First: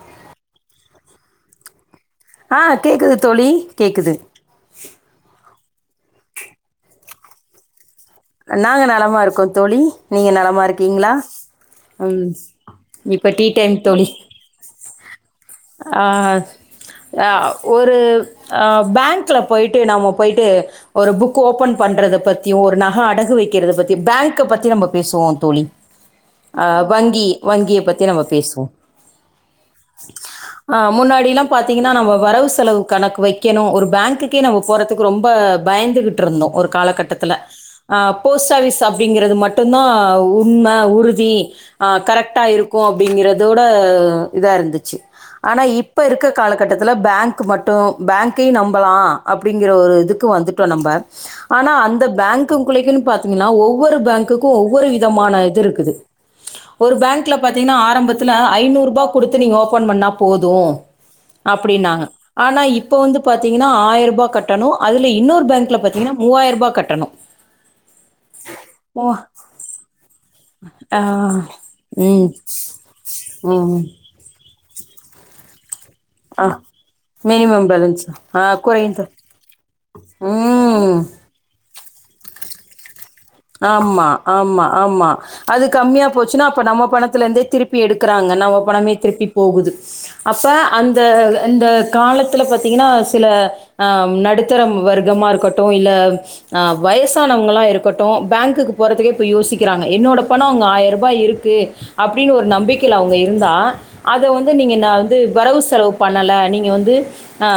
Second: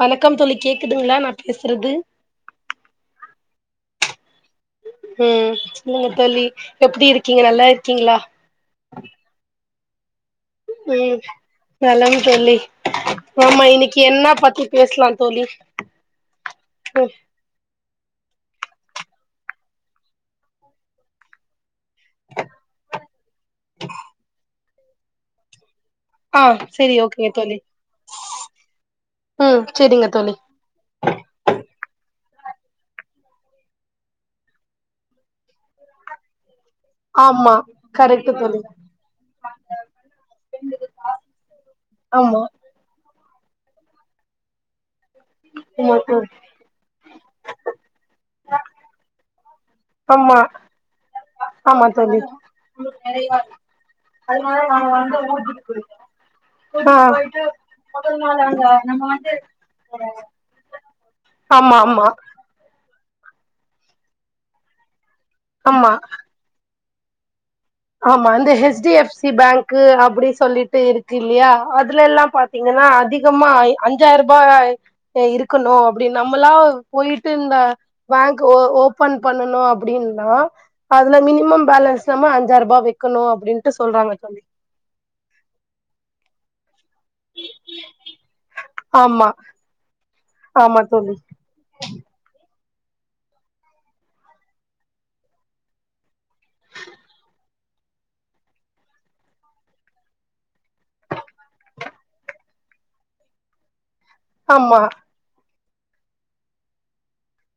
வணக்கம் தோழி கேக்குதுங்ளா நா பேசுறது ஆ கேக்குது தோழி கேக்குது ம் நீங்க தோழி எப்டி இருக்கீங்க நல்லா இருக்கீங்ளா நாங்க நலமா இருக்கோ தோழி நீங்க நலமா இருக் ம் நலம் தோழி இப்ப டீ ஆமா டைம் இன்னைக்கி தோழி என்ன பத்தி பேஸ்லா தோழி ஆ ம் ஆ ஒரு அ பேங்க்ல போய்ட்டு நம்ம போய்ட்டு ஒரு புக் ஓப்பன் பண்றத பத்தியு ஒரு நகை அடகு வைக்கிறத பத்தியு பேங்க்க பத்தி நம்ம பேசுவோ தோழி ஆ சரி வங்கி ஓகே தோழி வங்கிய பத்தி நம்ம பேசுவோ ம் சரிங்க தோழி அ முன்னாடிலா பாத்தீங்ன்னா நம்ம வரவு செலவு கணக்கு வைக்கணு ஒரு பேங்க்குக்கே நம்ம போற துக்கு ரொம்ப பயந்துகிட்ருந்தோ ஒரு காலகட்டத்துல ஆமா அ கரெக்ட்டு போஸ்ட் தோழி ஆஃபிஸ் அப்டிங்கிறது மட்டு்ந்தா உண்ம உறுதி ஆ ஆமா கரெக்டா இருக்கு அப்டிங்கறதோட இதா இருந்துச்சு ஆனா ஆமா இப்ப தோழி இருக்க காலக் கட்டத்தில்ல பேங்க் மட்டு பேங்கையு நம்பலா அப்டிங்கிற ஒரு இதுக்கு ஆமா வந்துட்டோ நம்ப ஆனா ஆமா அந்த தோழி பேங்க குள்ளக்குனு பாத்தீங்ன்னா ஒவ்வொரு பேங்க் குக்கு ஒவ்வொரு விதமான இது இருக்குது ஆ ஒரு பேங்க்ல பாத்தீங்ன்னா ஆரம்பத்துல ஐநூற் ரூபா குடுத்து நீங்க ஓப் ஓபன் பண்ணா போது ஆமா அப்டின்னாங்க ஆமா ஆனா இப்ப வந்து பாத்தீங்ன்னா ஆயிர் ரூபா கட்டணு அதுல இன்னொரு பேங்க்ல ஆமா பாத்தீங்ன்னா மூவாயிர் ரூபா கட்டணு ஆமா இந்த ஹச்டி ஓ எஃப்சி பேங்க்கு அப்டி சொல்லிட்டு ஆ இருக்கு இல்யா அதுல ம் எல்லாம் பாத்தீங்கன்னா அதிகமா ம் அஞ்சாயிரூபா இருக்கணும் அப்டி ஆ நம்மளா போயிட்டு இந்த மினிமம் பேலன்ஸ் ஆ பேங்க்ஓ குறைந்த ஓபன் பண்ணனும் அப்டின்னா ம் அதுல மினிமம் பேலன்ஸ் மா அஞ்ஜாயிரூபா வக்கணும் ஆமா ஆமா ஆமா அது கம்மியா போச்சுன்னா அப்ப நம்ம பணத்த இதுலந்தே திருப்பி எடுக்கறாங்க நம்ம பனமே திருப்பி ஆமா போகுது அப்ப ஆமா அந்த தோழி இந்த காலத்துல பாத்தீங்கன்னா சில அ நடுத்தர வர்க்கமா இருக்கட்டும் இல்ல ஆ வயசானவங்களாம் இருக்க டோ பேங்குக்கு போறதுக்கே இப்போ யோசிக்கிறாங்க என்னோட பணோ அங்க ஆயிர்ரூபா இருக்கு அப்டினு ஒரு நம்பிக்கைல அவுங்க இருந்தா அது வந்து நீங்க ஆமா நா வந்து வரவு செலவு பண்ணல நீங்க வந்து ஆ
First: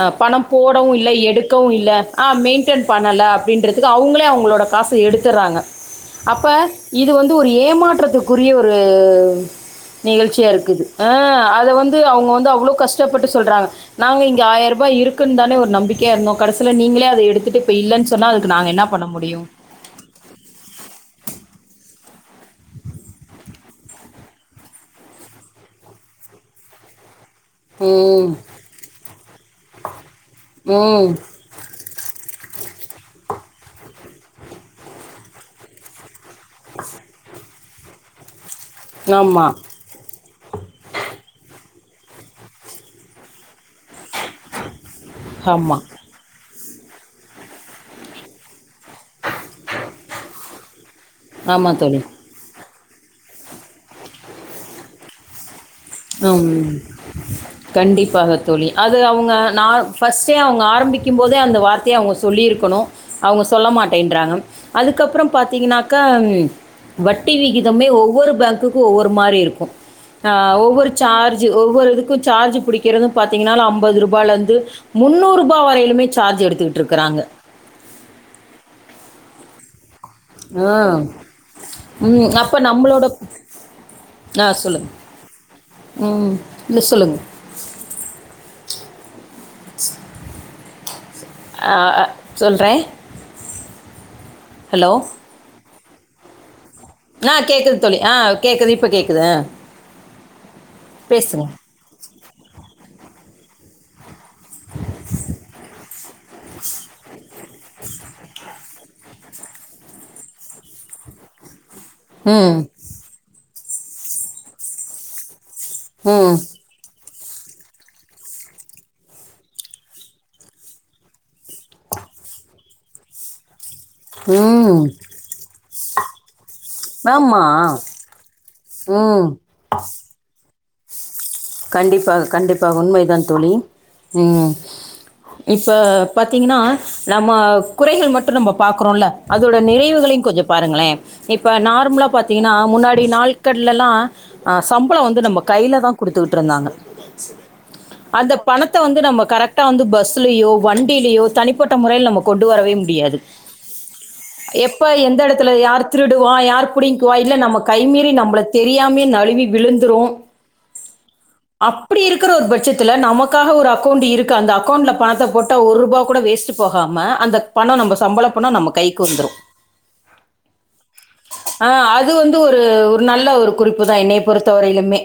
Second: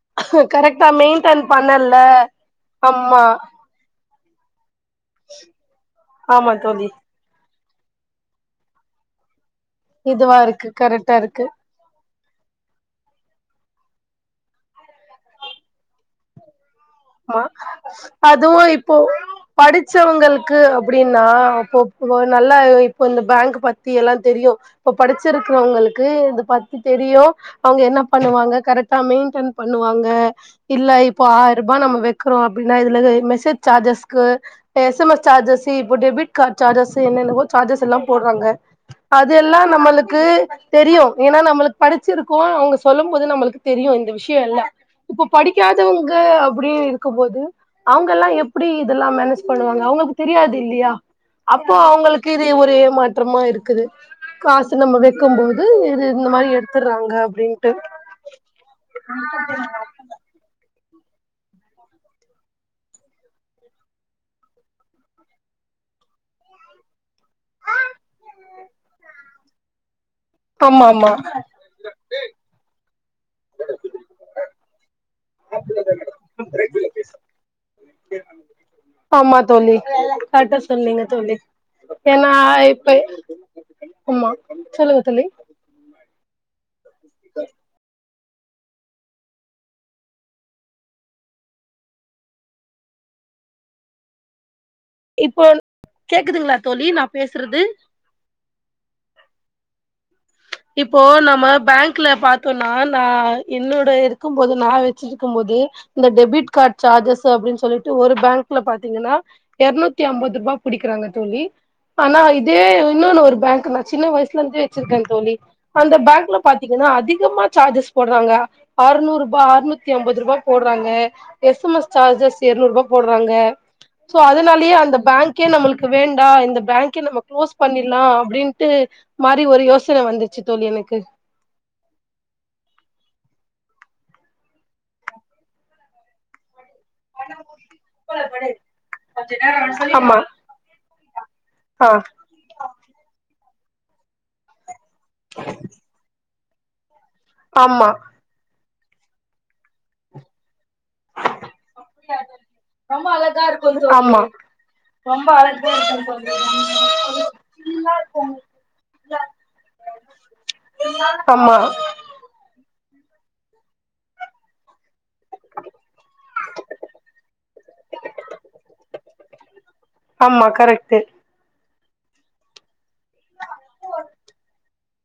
அ பணம் கரெக்டா போடவு இல்ல மெயின்டென் எடுக்கவு இல்ல பண்ணல ஆ மெயின்டென் பண்ணல ஆமா அப்டின்ற துக்கு அவுங்களே அவங்களோட காசு எடுத்துறாங்க அப்ப ஆமா தோழி இது வந் து ஒரு ஏமாற்றத்துக்குரிய ஒரு இதுவா நிகழ்ச்சியா இருக்கு இருக்குது அ கரெக்டா இருக்கு அத வந் து அவுங்க வந்து அவ்ளோ கஷ்டப்பட்டு சொல்றாங்க நாங்க இங்க ஆயிரூபா இருக்குன் தானே ஒரு நம்பிக்கையா இருந்தோ கடசில நீங்களே ப்ப மா எடுத்துட்டு இப்ப இல்லன் சொன்னா அதுக்கு அதுவு நாங்க என்ன இப்போ பண்ண முடியு படிச்சவங்களுக்கு அப்டின்னா அப்போ நல்லா இப்போ இந்த பேங்க் பத்தி எல்லா தெரியு இப்ப படிச்சுருக்கறவொங்களுக்கு இத பத்தி தெரியு அவுங்க என்ன ம் பண்ணுவாங்க கரெக்டா மெயின்டன் பண்ணுவாங்க இல்ல ம் இப்ப ஆயிரபா நம்ம வக்றோ அப்டினா இதுல இது மெசெஜ் சார்ஜஸ்கு எஸ் எம் எஸ் சார்ஜஸ் இப்ப டெபிட் கட் சார்ஜஸ் என்னென்னவோ சார்ஜஸெல்லா போடுறாங்க அது ஆமாம் எல்லா நம்மளுக்கு தெரியு ஏன்னா நம்மளுக் படிச்சிருக்கோ அவுங்க சொல்லும் போது நம்மளுக்கு தெரியு இந்த விஷய ல்ல இப்ப ஆமாம் படிக்காதவங்க அப்டி இருக்கும்போது அவங்கல்லா எப்டி இதெல்லா மேனேஜ் பண்ணுவாங்க அவுங்களுக் தெரியாது இல்யா அப்போ ஆமாம் தோழி அவங்க கு இது ஒரே மாற்றமா இருக்குது காசு நம்ப வக்கும்போது ம் கண்டிப்பாக தோழி அது அவுங்க நா ஃபஸ்ட்டே அவுங்க ஆரம்பிக்கும் போதே அந்த வார்த்தைய அவுங்க சொல்லிருக்கணு அவுங்க சொல்ல மாட்டேன்றாங்க அதுக்கப்றம் பாத்தீங்னாக்க வட்டி விகிதம்னே ஒவ்வொரு பேங்க்குக்கு ஒவ்வொரு மாரி இருக்கும் ஆ ஆமா ஒவ்வொரு ஆமா சார்ஜ் ஒவ்வொரு இதுக்கு சார்ஜ் புடிக்கறது பாத்தீங்கனா அம்பது ரூபால இருந்து முன்னூறு ரூபா வரைலுமே சார்ஜ் எடுத்துக்கிட்ருக்காங்க ஆமா தோழி கரெட்டா ஆ சொன்னீங்க தோழி ஏன்னா ம் அப்போ இப்ப நம்மளோட ஆமா ஆ சொல்லுங்கள் சொல்லுங்க தோழி ம் நீங்க சொல்லுங்க [inaudible] ஆ சொல்றேன் ஹலோ இப்போ கேக்குதுங்களா தோழி நா ஆ பேசுறது கேக்குது தோழி ஆ கேக்குது இப்ப கேக்குது ஆ இப்போ நம்ம பேசுங்க பேங்க்ல பாத்தோனா நா என்னோட இருக்கும் போது நா வச்சு இருக்கு போது இந்த டெபிட் காட் சார்ஜஸ் அப்டின் சொல்லிட்டு ஒரு பேங்க்ல பாத்தீங்கனா எரநூத்தி அம்பது ரூபா புடிக்கறாங்க தோழி ஆனா ம் இதே இன்னொனு ஒரு பேங்க் நா சின்ன வயசுலந்தே வச்சுருக்கேன் தோழி அந்த ம் பேங்க்ல பாத் தீங்கனா அதிகமா சார்ஜஸ் போட்றாங்க ஆற்நூறுபா ஆறுநூத்தி ஐம்பது ரூபா போட்றாங்க எஸ் எம்எஸ் சார்ஜஸ் எருநூறுபா போட்றாங்க சோ அதனாலயே ம் அந்த பேங்கே நம்மளுக்கு வேண்டா இந்த பேங்கே நம்ம ஆமா குளோஸ் பண்ணிற்லா அப்டின்ட்டு ம் மாறி ஒரு யோசன வந்துச்சி தோழி எனக்கு கண்டிப்பா கண்டிப்பா உண்மைதா தோழி ம் இப்ப பாத்தீங்கனா நம்ம குறைகள் மட்டு நம்ப பாக்குறோல அதோட ஆமா நிறைவுகளையு கொஞ்ச பாருங்களே இப்ப ஆ நார்ம்லா பாத்தீங்கனா முன்னாடி நாட்கள்லலா அ சம்பளோ வந்து நம்ம கைலதா குடுத்துகிட்ருந்தாங்க ஆமா அந்த பணத்த வந்து நம்ம கரெக்டா வந்து பஸ்ஸுலையோ வண்டியிலயோ தனிப்பட்ட முறையில் நம்ம கொண்டு வரவே முடியாது ஆமா எப்ப எந்த எடத்துல யார் திருடுவா யார் புடிங்க்குவா இல்ல நம்ம கைமீறி நம்ள தெரியாமயே நழுவி விழுந்துரு ஆமா அப்டி இருக் குற ஒரு பட்சத்துல நமக்காக ஒரு அக்கௌண்ட் இருக்கு அந்த அக்கௌண்ட்ல பணத்த போட்டா ஒர்ரூபா கூட வேஸ்ட்டு போகாம அந்த பணோ நம்ப சம்பள பணோ நம்ம கைக்கு வந்துரு ஆமா கரெக்ட்டு ஆ அது வந்து ஒரு ஒரு நல்ல ஒரு குறிப்புதா என்னைய பொறுத்தவரையிலு மே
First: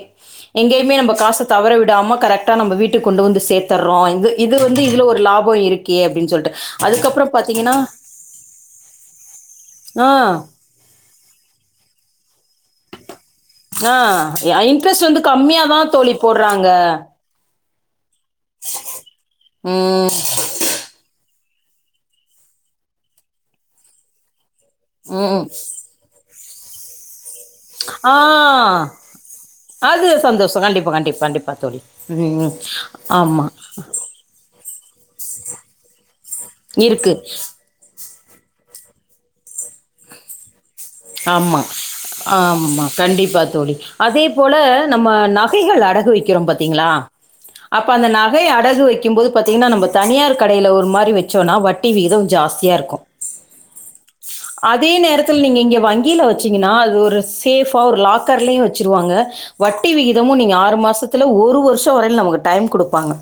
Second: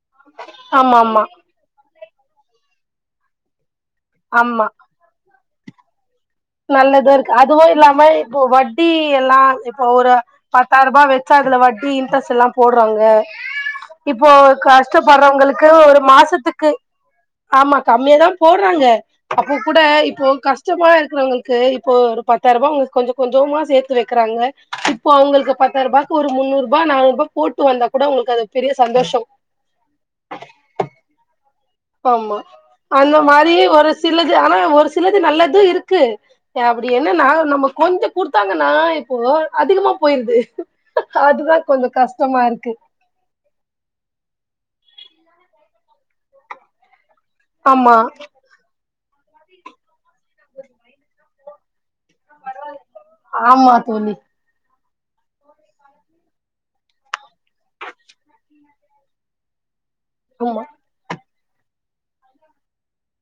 எங்கேயுமே ஆமா நம்ப ஆமா காச தவற விடாம கரெக்டா நம்ம வீட்டுக் கொண்டு வந்து சேத்தர்றோ இது இது ஆமா வந்து இதுல ஒரு லா போ இருக்கே அப்டின் சொல்ட்டு நல்லது இருக்கு அதுவு இல்லாம இப்போ வட்டி எல்லா இப்போ ஒரு ஆஹ் பத் தாயிரூபா வச்சா அதுல வட்டி இன்ரெஸ்டெல்லா போடுறாங்க இப்போ ஆ இன்ட்ரெஸ்ட் வந்து கம்மியா கஷ்டப்பட்றவங்களுக்கு தான் ஒரு தோழி போடுறாங்க மாசத்துக்கு ஆமா கம்மியாதா போடுறாங்க அப்போ கூட ம் இப்போ கஷ்டமா இரு குறவங்களுக்கு இப்போ ஒரு பத்தாயிருபா அவுங்க கொஞ்ச கொஞ்சோமா சேத்து வைக்கிறாங்க இப்போ ம் அவங்களுக்கு பத்தாயிரபா ஒரு முன்னூறுபா நானூறுபா போட் ஆஹ் அது சந்தோஷோ கண்டிப்பா கண்டிப்பா கண்டிப்பா தோழி ஆமா ம் அந்த ஆமா மாரி ஒரு சிலது ஆனா ஒரு சிலது நல்லது இருக்கு எ அப்டி இருக்கு என்னனா நம்ம கொஞ்சொ குடுத்தாங்கனா இப்போ அதிகமா போயிருது அதுதா ஆமா கொஞ்சோ கஷ்டமா இருக்கு ஆமா கண்டிப்பா தோழி அதே போல நம்ம நகைகள் அடகு வைக்கிறோ பாத்தீங்களா அப்ப ஆமா அந்த நகை அடகு வைக் கிம்போது பாத்தீங்கனா நம்ப தனியார் கடையில ஒரு மாரி வச்சோனா வட்டி விகிதோ ஜாஸ்தியா இருக்கு ஆமா தோழி அதே நேரத்துல் நீங்க இங்க வங்கியில வச்சீங்கனா அது ஒரு சேஃபா ஒரு லாக்கர்லயு வச்சிருவாங்க வட்டி விகி தமு நீங்க ஆமா ஆறு மாசத்துல ஒரு வருஷோ வரையில் நமக்கு டைம் குடுப்பாங்க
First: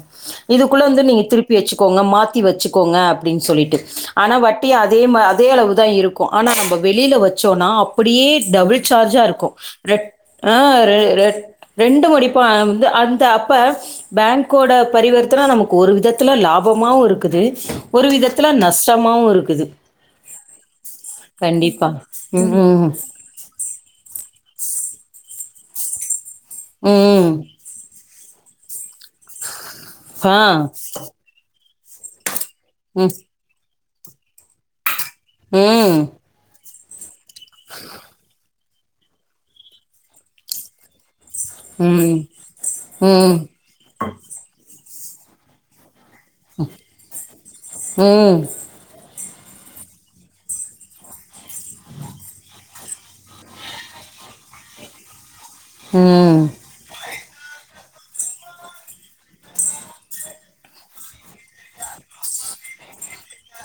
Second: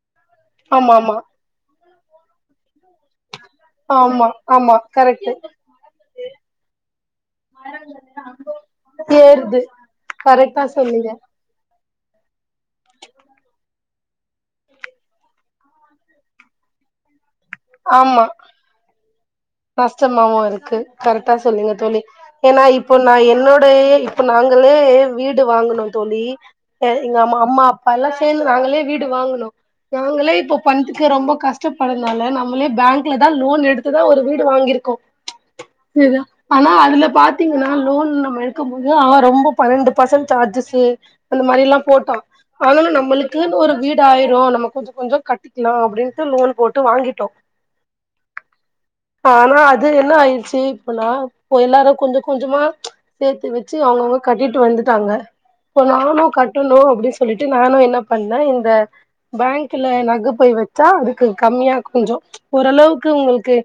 இதுக்குள்ள ஆமா வந்து ஆமா நீங்க திருப் பி வச்சிக்கோங்க மாத்தி வச்சிக்கோங்க அப்டின் சொல்லிட்டு ஆமா ஆனா வட்டி ஆமா அதே மா கரெக்ட் அ ளவுதா இருக்கு ஆனா நம்ம வெளியில வச்சோனா அப்படியே டபுள் சார்ஜா இருக்கு ஏறுது ரெ கரெக்டா சொ ரெ ரெட் ரெண்டு மடிப்பா வந்து அந்த அப்ப பேங்க்கோட பரிவர்த்தன நமக்கு ஒரு விதத்துல லாபமாவுருக் குது ஒரு விதத்துல நஷ்டமாவு இருக்குது கஷ்டமாவு இருக்கு கரெக்டா சொல்லுங்க கண்டிப்பா தோழி ம் ஏனா இப்போ நா என்னோ பயே இப்ப நாங்களே வீடு வாங்குனோ தோழி எ ம் எங்க ம் மம்மாப் பாயெலா சேந்து நாங்களே வீடு வாங்குனோ நாங்களே ஆ இப்போ பண்துக்கு ரொம்ப கஷ்டப்படுறனால நா மளே ம் பேங்க்லதா லோன் எடுத்துதா ஒரு வீடு வாங்கிருக்கோ ம் திதா ஆனா அதுல பாத் தீங்கனா லோன் நம்ம எடுக்கம் ஆ ரொம்ப பன்னென்டு பர்சன்ட் சார்ஜஸு அந்த மாரில்லா ம் ம் போட்டா ம் அதனால ம் நம்முளுக்குன்னு ஒரு வீடு ஆயிடு நம்ம கொஞ்ச கொஞ்ச கட்டிக்கலா அப்பிடின்னு பர்சனல் லோன் போட்டு வாங்கிட்டோ ம் ஆனா அது என்ன ஆயிடுச்சு இப்பனா இ எல்லாரு கொஞ்ச கொஞ்சமா சேத்து வச்சு அவுங்க அவுங்க கட்டிட்டு வந்துட்டாங்க இப்ப நானு ம் கட்டணு அப்பிடி சொ சொல்லிட்டு நானு என்ன பண்ணே இந்த பேங்க்ல நகை போய் வச்சா அதுக்கு கம்மியா கொஞ்ச ஓரளவுக்கு உங்களுக்கு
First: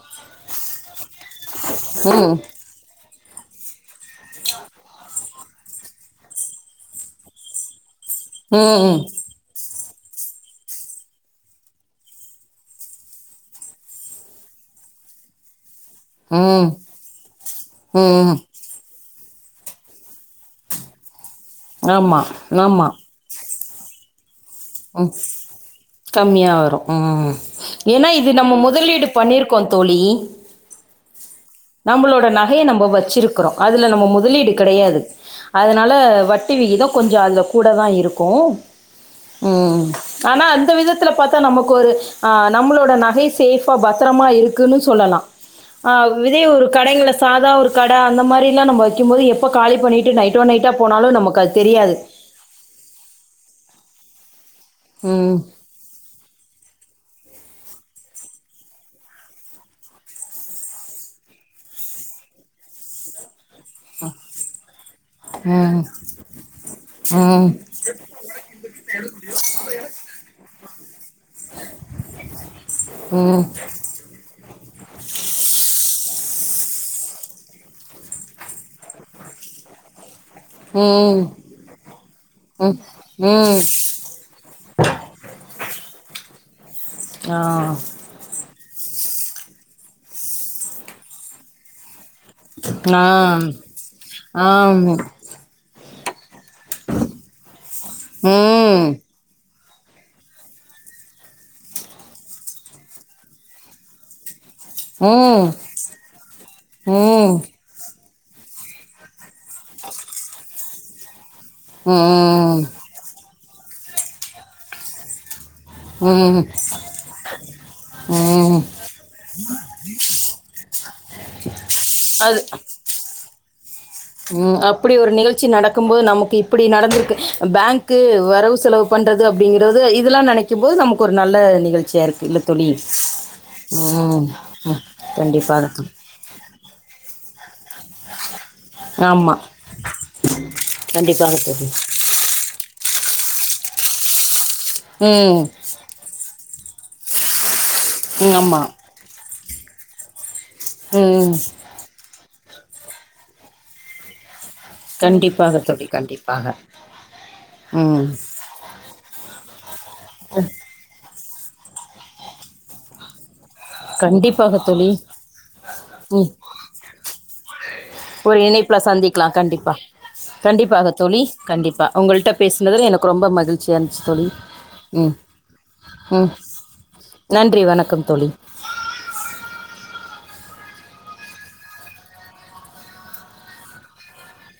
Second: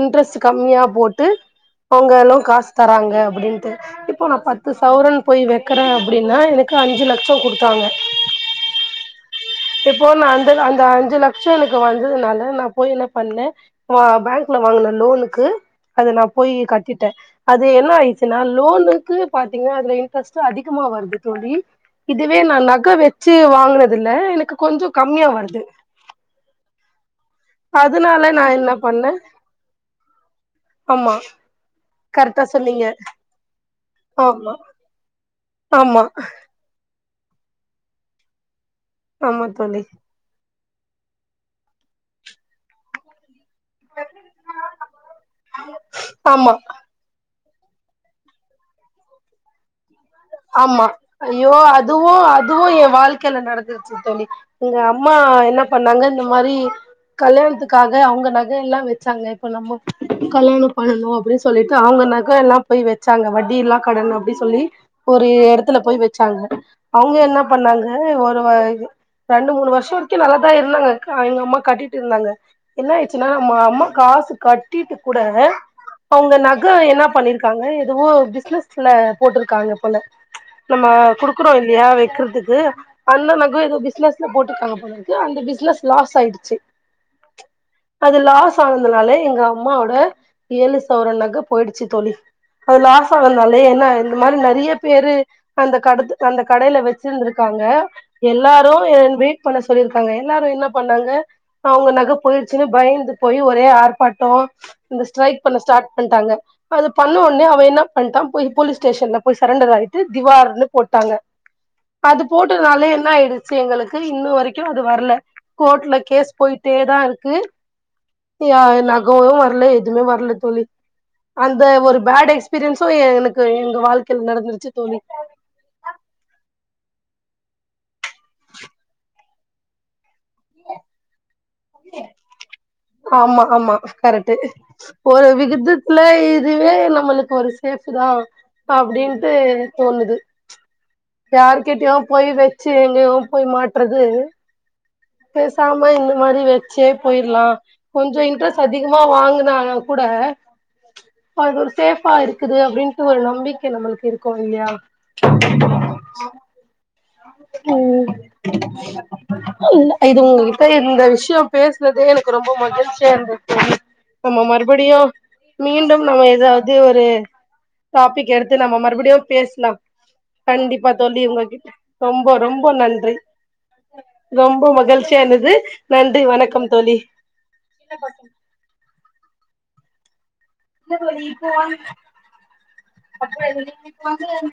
இன்ட்ரெஸ்ட் கம்மியா போட்டு அவுங்களோ காசு தராங்க அப்பிடின்ட்டு இப்போ நா பத்து சௌரன் போய் வெக்கறை அப்பிடின்னா எனக்கு அஞ்சு லட்ச குடுத்தாங்க ம் ம் இப்போ நா அந்த அந்த அஞ்சு லட்ச எனக்கு வந்ததுனால நா போய் என்ன பண்ண ஆ பேங்க்ல வாங்கின லோனுக்கு அத நா போய் ம் கட்டிட்டே அது என்ன ம் ஆயிடுச்சுன்னா லோனுக்கு பாத்தீங்கனா அதுல இன்ட்ரெஸ்டு அதிகமா வருது தோழி ஆமா இதுவே நா ஆமா நக வெ செயி வாங்கனதுல்ல எனக் ம் கம்மியா வரும் ம் ஏன்னா அதனால இது நா நம்ம என்ன முதலீடு பண்ணே பண்ணிருக் ப்போம் தோழி ஆமா நம்பளோட கரெக்டா நகைய நம்ம சொன்னீங்க வச்சிருக்கிறோம் அதுல நம்ம முதலீடு ஆமா கெடையாது அதனால ஆமா வட் ட்டி விகிதம் கொஞ்சம் அது கூட தான் இருக்கோ ஆமா தோழி ம் ஆனா அந்த விதத்துல பாத்தா நமக்கு ஒரு ஆ நம்பளோட நகை சேஃபா பத்திரமா இருக்குன்னு சொல்லலா வெளிய ஆமா ஒரு கடைங்களை சாதா ஒரு கட அந்த மாரிலாம் நம்ப வெக்கும்போது எப் இப்போ காலி பண்ணிட்டு நைட்டோட நைட்டு போனாலும் நமக்கு அது தெரியாது இதுவும் என் வாழ்க்கையில நடந்துருச்சு தோழி எங்க அம்மா ம். என்ன பண்ணாங்க இந்த மாறி கல்யாணத்துக்காக அவுங்க நகை எல்லாம் வச்சாங்க இப்ப நம்ம கல்யாணம் பண்ணணும் அப்பிடின்னு சொ சொல்லிட்டு அவுங்க நக எல்லாம் போய் வச்சாங்க வட்டில்லா கடன் அப்பிடின்னு சொல்லி ஒரு எடத்துல ம். போய் வச்சாங்க அவுங்க என்ன ம். பண்ணாங்க ஒரு ரெண்டு மூணு வருஷ வரைக்கும் நல்லதான் இருந்தாங்க எங்க அம்மா கட்டிட்டு இருந்தாங்க என்ன ஆயிச்சுன்னா ம். நம் நம்ம காசு கட்டிட்டு கூட அவுங்க நக என்ன பண்ணிருக்காங்க எதுவோ பிசினஸ்ல போட்டுருக்காங்க போல நம்ம ம். குடுக்குறோம் இல்லையா வெக்கறதுக்கு ம். அந்த ம். நக எது பிஸ் பிஸ்னஸ்னு போட்டுருக்காங்க போலருக்கு அந்த பிஸ்னஸ் லாஸ் ஆயிடுச்சு ஆ அது லாஸ் ஆனதுனால எங்க அம்மாவோட ஏழு சவரோ நக போயிடுச்சு தோழி அது ஆ. லாஸ் ஆகுந்தாலே என்ன ஆயிட இந்த மாறி நறிய ஆம். ஏ அந்த கடத் அந்த கடையில வச்சிருந்திருக்காங்க எல்லாரும் ம் என் வெயிட் ட் பண்ண சொல்லியிருக்காங்க எல்லாரும் என்ன பண்ணாங்க அவங்க நக போயிச்சுனு பயந்து போயி ஒரே ஆர்ப்பாட்டம் இந்த ஸ்ட்ரைக் ம் பண்ண ஸ்டார்ட் பண்ட்டாங்க அது பண்ண ம் ம் உனே அவ என்ன பண்ணிட்டான் போய் போலீஸ் ஸ்டேஷன்ல போய் சரண்டர் ஆயிட்டு திவார்ன்னு போட்டாங்க அது போட்டதுனால என்ன ஆயிடு விஷயங்களுக்கு இன்னும் வரைக்கும் அது வரல கோர்ட்ல கேஸ் ம் போயிட்டே தான் இருக்கு ய ம் நகவும் வரல எதுவுமே வரல தோழி அந்த ஒரு பேட் அது எக்ஸ்பீரியன்ஸ் சோ எனக்கு எங்க வாழ் ம் அப்பிடி ஒரு நிகழ் ச்சி நடக்கும்போது நமக்கு இப்பிடி நடந்திருக்கு பேங்க் வரவு செலவு பண்ற து அப்பிடிங்கிறது இதெல்லாம் நெனைக்கும் போது நமக்கு ஒரு நல்ல நிகழ்வு செரிக்க தோழி ஆமா ஆமா ம் கண்டிப்பாக ஆ இதுவே நம்மளுக்கு ஒரு சேப்பு தா அப்டின்ட்டு ஆமா தோணுது கண்டிப்பாக தோழி யார்கிட்டயோ போய் வெச்சு எங்கயோ போய் மாட்றது ம் பேசாம இந்த மாறி வெச்சே போயிர்லா கொஞ்சோ ம் ஆமா இன்ட்ரெஸ்ட் அதி கிமா வாங்கனாலு கூட ம் [inaudible] சேபா இருக்குது அப்டின்ட்டு ஒரு நம்பிக்கை நம்மளுக்கு இருக்கும் இல்லையா கண்டிப்பாக தோழி கண்டிப்பாக ம் [inaudible] இல்ல இது உங்ககிட்ட இந்த விஷயோ பேசுறதே எனக்கு ரொம்ப மகிழ்ச்சியா இருந்த நம்ம கண்டிப்பாக தோழி மறுபடியு மீண்டும் ம் நம்ம எதாவது ஒரு டாபிக் ஒரு எடுத்து நம்ம இணைப்புல மறுபடியு சந்திக்கலாம் கண்டிப்பா பேசலாம் கண்டிப்பா கண்டிப்பாக தோழி உங்க கிட்ட கண்டிப்பா உங்கள்ட்ட ரொம்ப ரொம்ப பேசினதுல எனக்கு நன்றி ரொம்ப மகிழ்ச்சியா இருந்துச்சு தோழி ரொம்ப ம ம் கள்ச்சியாந்துது நன்றி ம் வணக்கம் தோழி நன்றி வணக்கம் தோழி போ அப்ப [inaudible]